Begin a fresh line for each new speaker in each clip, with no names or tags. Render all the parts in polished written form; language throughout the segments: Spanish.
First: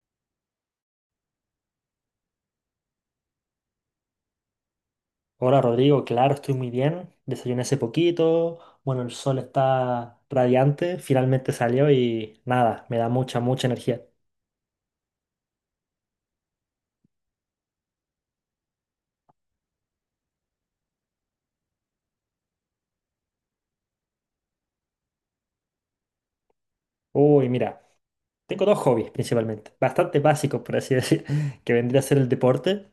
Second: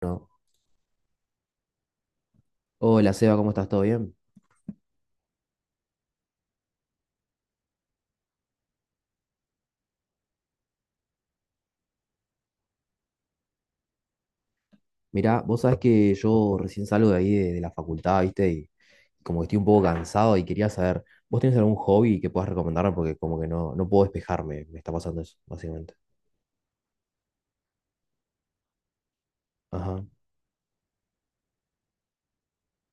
No. Hola Seba, ¿cómo estás? ¿Todo bien?
Hola Rodrigo, claro, estoy muy bien. Desayuné hace poquito. Bueno, el sol está radiante, finalmente salió y nada, me da mucha, mucha energía.
Mirá, vos sabés que yo recién salgo de ahí de la facultad, ¿viste? Y como que estoy un poco cansado y quería saber, ¿vos tenés algún hobby que puedas recomendarme? Porque como que no puedo despejarme, me está pasando eso, básicamente.
Uy, mira, tengo dos hobbies principalmente,
Ajá,
bastante básicos por así decir, que vendría a ser el deporte.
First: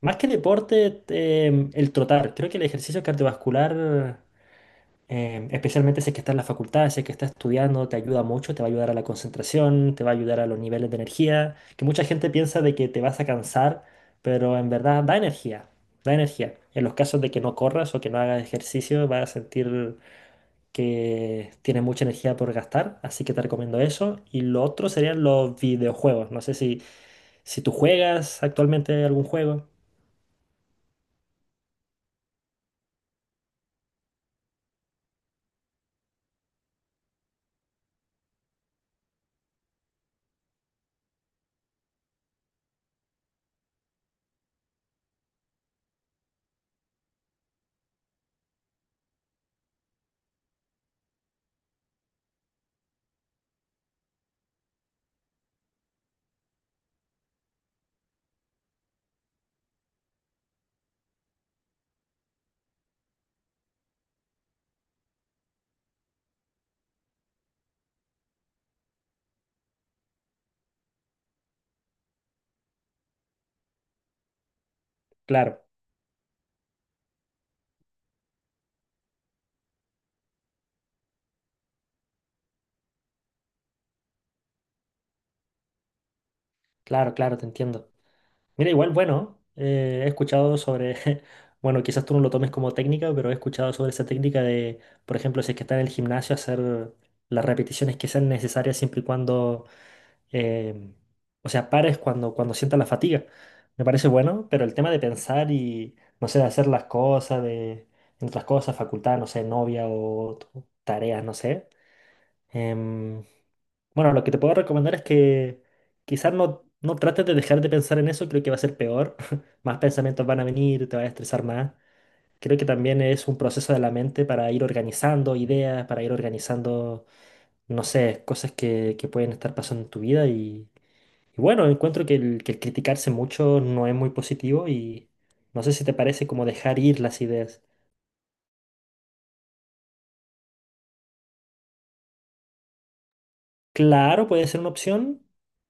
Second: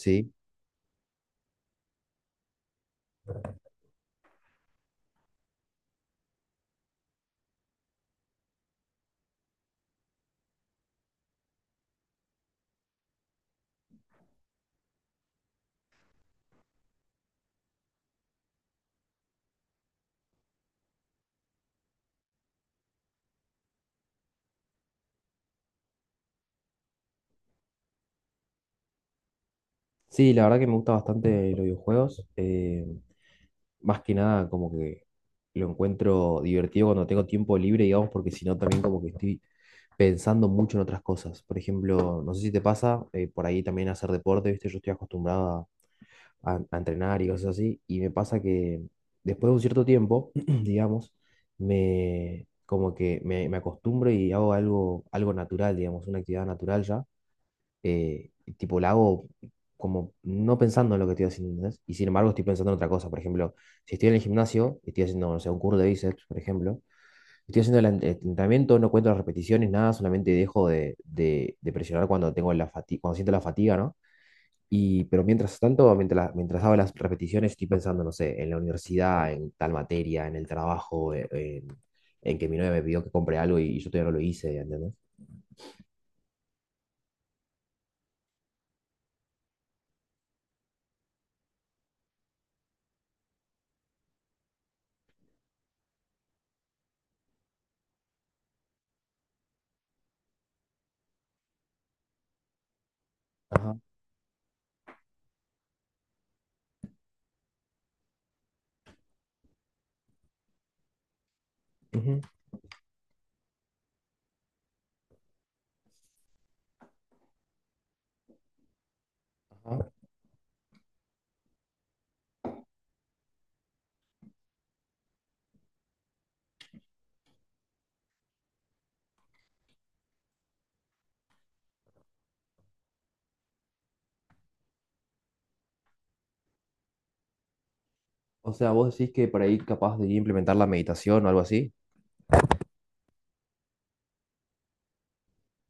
Más que deporte, el trotar. Creo que el ejercicio cardiovascular. Especialmente si es que estás en la facultad, si es que estás estudiando, te ayuda mucho, te va a ayudar a la concentración, te va a ayudar a los niveles de energía, que mucha gente piensa de que te vas a cansar, pero en verdad da energía, da energía. En los casos de que no corras o que no hagas ejercicio, vas a sentir que tienes mucha energía por gastar, así que te recomiendo eso. Y lo otro serían los videojuegos. No sé si, si tú juegas actualmente algún juego.
Sí, la verdad que me gusta bastante los videojuegos. Más que nada como que lo encuentro divertido cuando tengo tiempo libre, digamos, porque si no también como que estoy pensando mucho en otras cosas. Por ejemplo, no sé si te pasa, por ahí también hacer deporte, ¿viste? Yo estoy acostumbrado a entrenar y cosas así. Y me pasa que después de un cierto tiempo, digamos, me como que me acostumbro y hago algo, algo natural, digamos, una actividad natural ya. Tipo, la hago como no pensando en lo que estoy haciendo, ¿entendés? Y sin embargo estoy pensando en otra cosa. Por ejemplo, si estoy en el gimnasio, estoy haciendo, no sé, un curso de bíceps, por ejemplo, estoy haciendo el entrenamiento, no cuento las repeticiones, nada, solamente dejo de presionar cuando tengo la fatiga, cuando siento la fatiga, ¿no? Y, pero mientras
Claro,
tanto, mientras hago las repeticiones, estoy pensando, no sé, en la universidad, en tal materia, en el trabajo, en, en que mi novia me pidió que compre algo y, yo todavía no lo hice, ¿entendés?
claro, claro, te entiendo. Mira, igual, bueno, he escuchado sobre, bueno, quizás tú no lo tomes como técnica, pero he escuchado sobre esa técnica de, por ejemplo, si es que está en el gimnasio, hacer las repeticiones que sean necesarias siempre y cuando, eh, o sea, pares cuando, sientas la fatiga.
Ajá.
Me parece bueno, pero el tema de pensar y, no sé, de hacer las cosas, de, entre las cosas, facultad, no sé, novia o tareas, no sé.
Ujú.
Em, bueno, lo que te puedo recomendar es que quizás no, no trates de dejar de pensar en eso, creo que va a ser peor. Más
Ajá.
pensamientos van a venir, te vas a estresar más. Creo que también es un proceso de la mente para ir organizando ideas, para ir organizando, no sé, cosas que pueden estar pasando en tu vida. Y bueno, encuentro que el criticarse mucho no es muy positivo y no sé si te parece como dejar ir las ideas.
O sea, vos decís que por ahí capaz de implementar la meditación o algo así.
Claro, puede ser una opción.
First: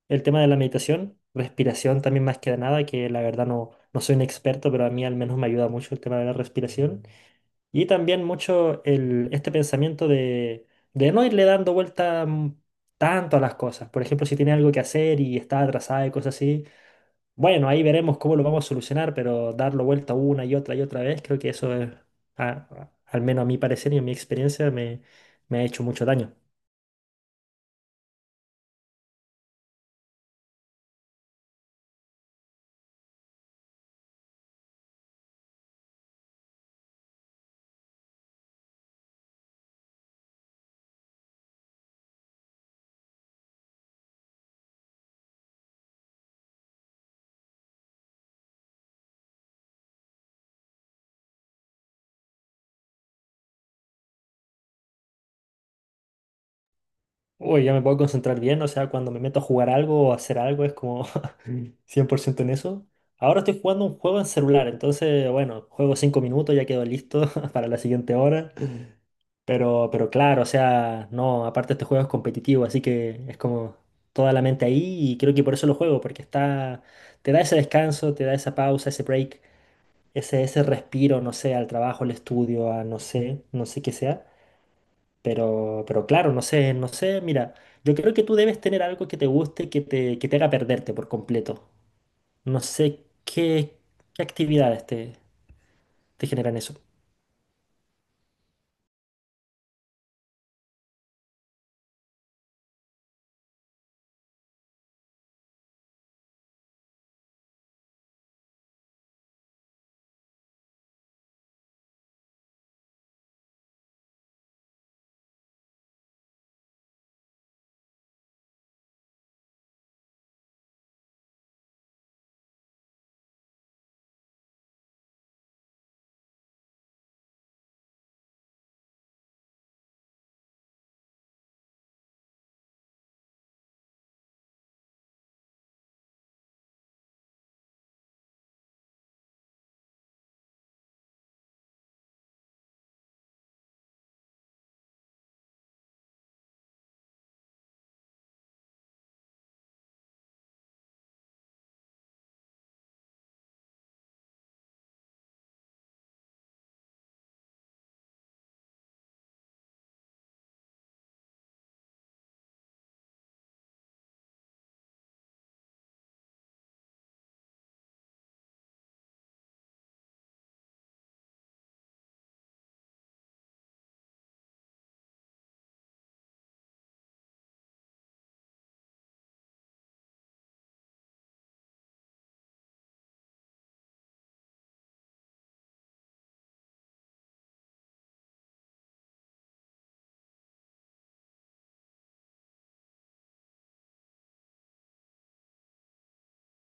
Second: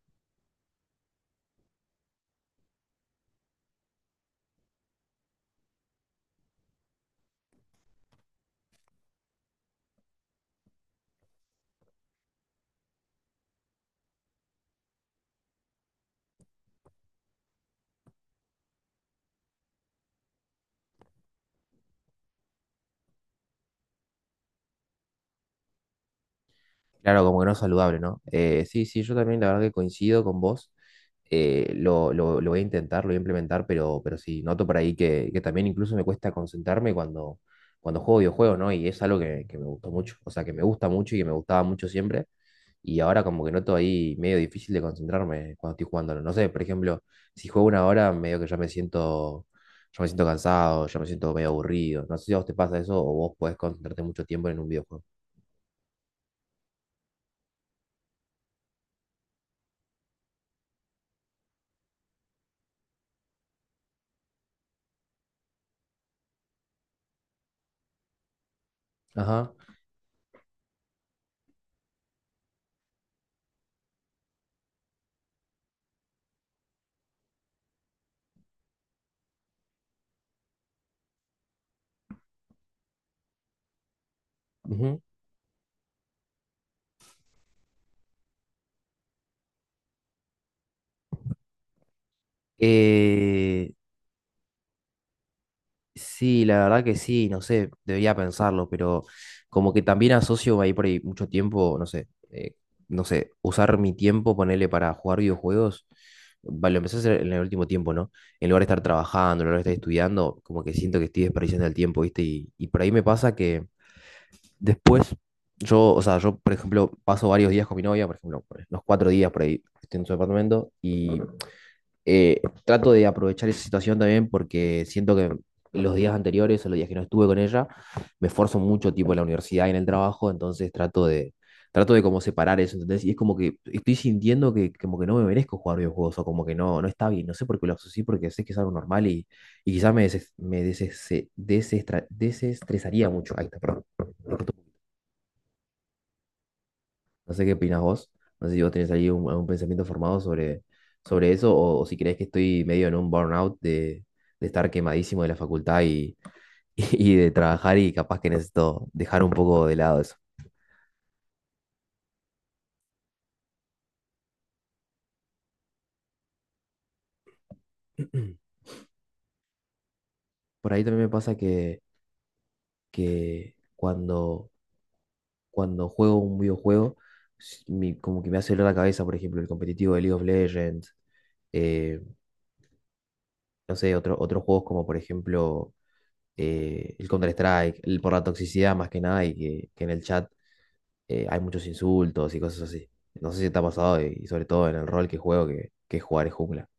El tema de la meditación, respiración también más que nada, que la verdad no, no soy un experto, pero a mí al menos me ayuda mucho el tema de la respiración. Y también mucho el, este pensamiento de no irle dando vuelta tanto a las cosas. Por ejemplo, si tiene algo que hacer y está atrasada y cosas así, bueno, ahí veremos cómo lo vamos a solucionar, pero darlo vuelta una y otra vez, creo que eso es, al menos a mi parecer y a mi experiencia, me ha hecho mucho daño.
Claro, como que no es saludable, ¿no? Sí, sí, yo también la verdad que coincido con vos. Lo voy a intentar, lo voy a implementar, pero sí, noto por ahí que también incluso me cuesta concentrarme cuando, cuando juego videojuegos, ¿no? Y es algo que me gustó mucho, o sea, que me gusta mucho y que me gustaba mucho siempre. Y ahora como que noto ahí medio difícil de concentrarme cuando estoy jugándolo. No sé, por ejemplo, si juego una hora, medio que ya me siento cansado, ya me siento medio aburrido. No sé si a vos te pasa eso o vos podés concentrarte mucho tiempo en un videojuego.
Uy, ya me puedo concentrar bien, o sea, cuando me meto a jugar algo o a hacer algo es como 100% en eso. Ahora estoy jugando un juego en celular, entonces, bueno, juego 5 minutos, ya quedo listo para la siguiente hora.
Ajá.
Pero claro, o sea, no, aparte este juego es competitivo, así que es como toda la mente ahí y creo que por eso lo juego, porque está, te da ese descanso, te da esa pausa, ese break, ese respiro, no sé, al trabajo, al estudio, a no sé, no sé qué sea.
Ujú.
Pero claro, no sé, no sé, mira, yo creo que tú debes tener algo que te guste, que te haga perderte por completo. No sé
Eh,
qué, actividades te
Sí,
generan
la
eso.
verdad que sí, no sé, debería pensarlo, pero como que también asocio ahí por ahí mucho tiempo, no sé, no sé, usar mi tiempo, ponerle para jugar videojuegos, va, lo empecé a hacer en el último tiempo, ¿no? En lugar de estar trabajando, en lugar de estar estudiando, como que siento que estoy desperdiciando el tiempo, ¿viste? Y por ahí me pasa que después, yo, o sea, yo, por ejemplo, paso varios días con mi novia, por ejemplo, los cuatro días por ahí, estoy en su apartamento y trato de aprovechar esa situación también porque siento que los días anteriores o los días que no estuve con ella, me esfuerzo mucho, tipo, en la universidad y en el trabajo, entonces trato de como separar eso, ¿entendés? Y es como que estoy sintiendo que como que no me merezco jugar videojuegos o como que no, no está bien, no sé por qué lo asocié, porque sé que es algo normal y quizás me, desestresaría mucho. Ahí está, perdón. No sé qué opinas vos. No sé si vos tenés ahí un, algún pensamiento formado sobre, sobre eso o si crees que estoy medio en un burnout de estar quemadísimo de la facultad y, y de trabajar y capaz que necesito dejar un poco de lado eso. Por ahí también me pasa que cuando, cuando juego un videojuego, como que me hace doler la cabeza, por ejemplo, el competitivo de League of Legends, eh, no sé, otro- otros juegos como por ejemplo el Counter-Strike, el- por la toxicidad más que nada, y que en el chat hay muchos insultos y cosas así. No sé si te ha pasado y sobre todo en el rol que juego, que jugar es jungla.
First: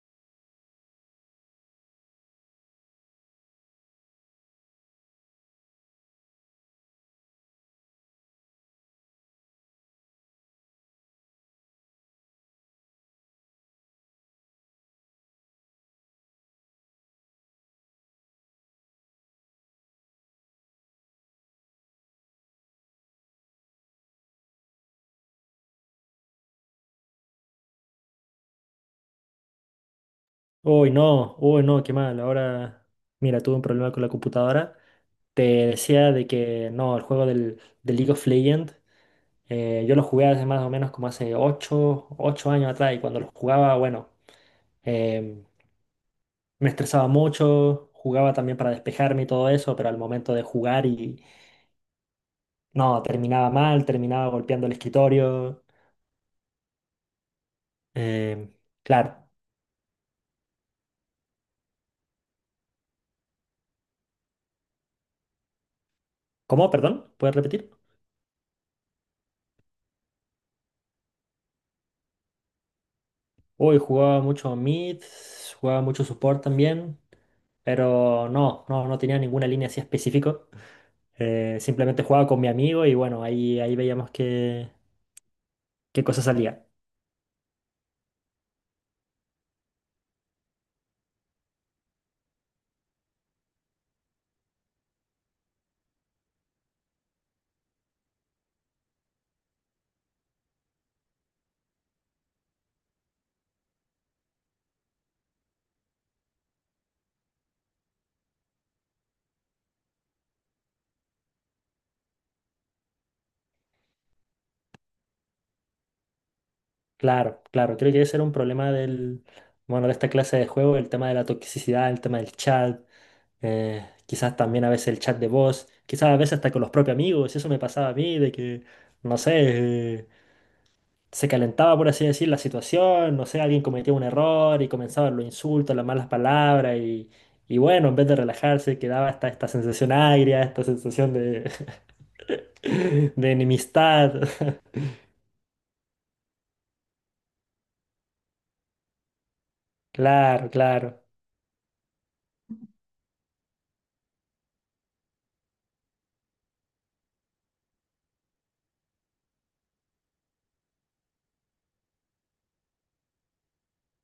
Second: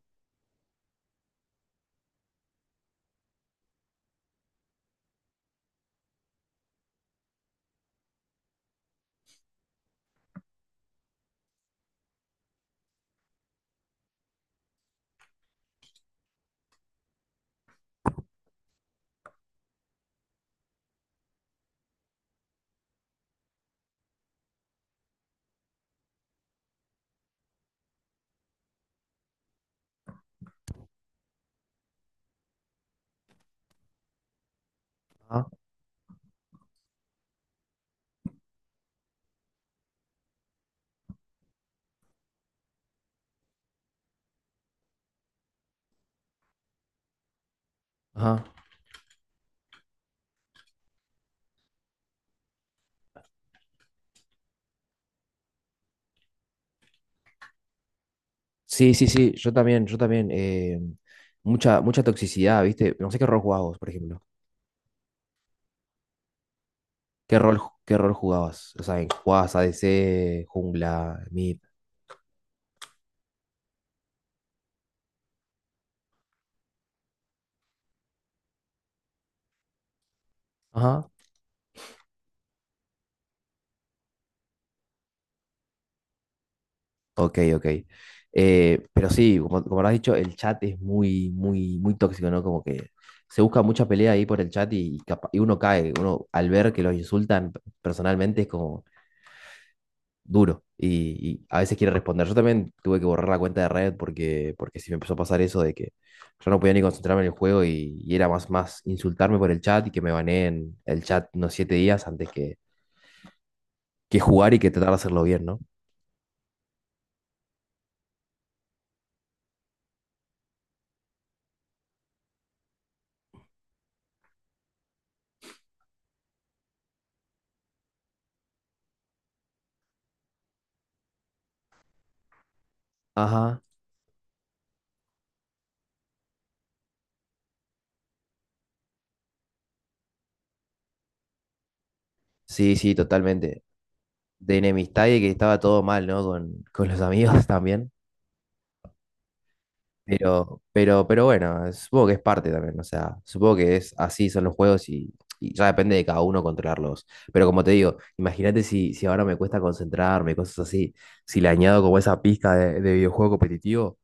Uy, no, qué mal. Ahora, mira, tuve un problema con la computadora. Te
Ajá,
decía de que no, el juego del League of Legends, yo lo jugué hace más o menos como hace ocho años atrás y cuando lo jugaba, bueno. em, Me estresaba mucho, jugaba
ajá.
también para despejarme y todo eso, pero al momento de jugar y no, terminaba mal, terminaba golpeando el escritorio. Em,
Sí, sí,
claro.
sí, yo también, yo también. Mucha, mucha toxicidad, ¿viste? No sé qué rol jugabas vos, por ejemplo.
¿Cómo? Perdón, ¿puedes
¿Qué rol,
repetir?
qué rol jugabas? O sea, ¿jugabas ADC, jungla, mid?
Uy, jugaba mucho mid, jugaba mucho support también, pero no, no, no tenía ninguna línea así específico.
Ajá.
Simplemente jugaba con mi amigo y bueno, ahí veíamos qué cosa salía.
Ok, ok. Pero sí, como, como habrás dicho, el chat es muy, muy, muy tóxico, ¿no? Como que se busca mucha pelea ahí por el chat y, y uno cae. Uno, al ver que los insultan personalmente, es como, duro y a veces quiere responder. Yo también tuve que borrar la cuenta de Reddit porque, porque sí me empezó a pasar eso de que yo no podía ni concentrarme en el juego y era más, más insultarme por el chat y que me baneen el chat unos siete días antes que jugar y que tratar de hacerlo bien, ¿no?
Claro, claro, creo que ese era un problema del, bueno, de esta clase de juego, el tema de la toxicidad, el tema del chat, quizás también a veces el chat de voz, quizás a veces hasta con los propios amigos, eso me pasaba a mí, de que, no sé, se calentaba, por así decir, la situación, no sé,
Ajá,
alguien cometía un error y comenzaban los insultos, las malas palabras y bueno, en vez de relajarse, quedaba hasta esta sensación agria, esta sensación de,
sí, sí,
de
totalmente.
enemistad.
De enemistad y que estaba todo mal, ¿no? Con los amigos también.
Claro, claro.
Pero bueno, supongo que es parte también, o sea, supongo que es así son los juegos y ya depende de cada uno controlarlos. Pero como te digo, imagínate si, si ahora me cuesta concentrarme, cosas así, si le añado como esa pizca de videojuego competitivo,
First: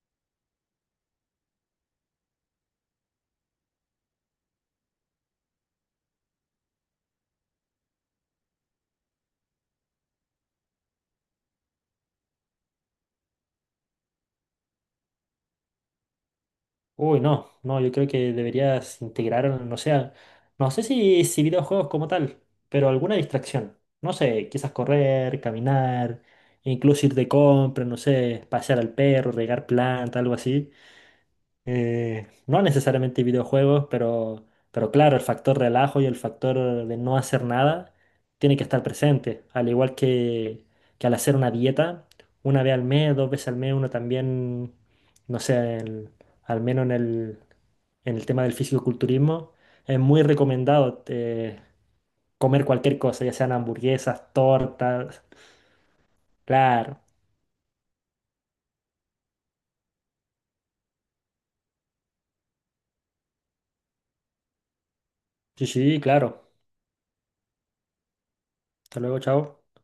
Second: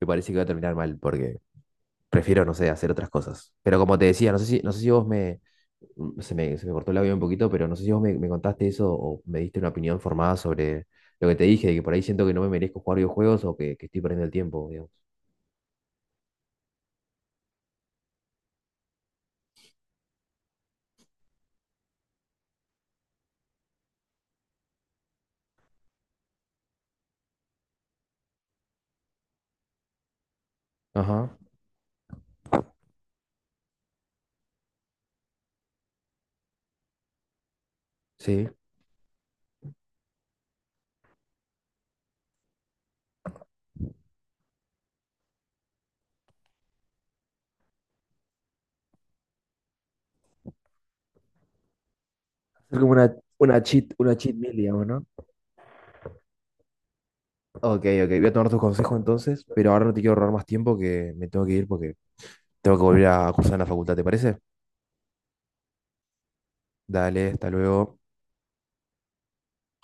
me parece que va a terminar mal, porque prefiero, no sé, hacer otras cosas. Pero como te decía, no sé si, no sé si vos me, se me, se me cortó el audio un poquito, pero no sé si vos me, me contaste eso o me diste una opinión formada sobre lo que te dije, de que por ahí siento que no me merezco jugar videojuegos o que estoy perdiendo el tiempo, digamos.
Uy, no, no, yo creo que deberías integrar, no sé, no sé si, si videojuegos como tal, pero alguna distracción. No sé, quizás correr, caminar, incluso ir de compra, no sé, pasear al perro, regar planta, algo así.
Ajá.
No necesariamente videojuegos, pero claro, el factor relajo y el factor de no hacer nada
Sí.
tiene que estar presente. Al igual que, al hacer una dieta, una vez al mes, dos veces al mes, uno también, no sé, al menos en el tema del fisicoculturismo, es muy recomendado comer
Hacer como
cualquier cosa, ya sean
una
hamburguesas,
cheat meal, digamos, ¿no?
tortas. Claro,
Ok, ok, voy a tomar tus consejos entonces, pero ahora no te quiero ahorrar más tiempo que me tengo que ir porque tengo que volver a cursar en la facultad, ¿te parece?
sí, sí, claro.
Dale, hasta luego.
Hasta luego, chao.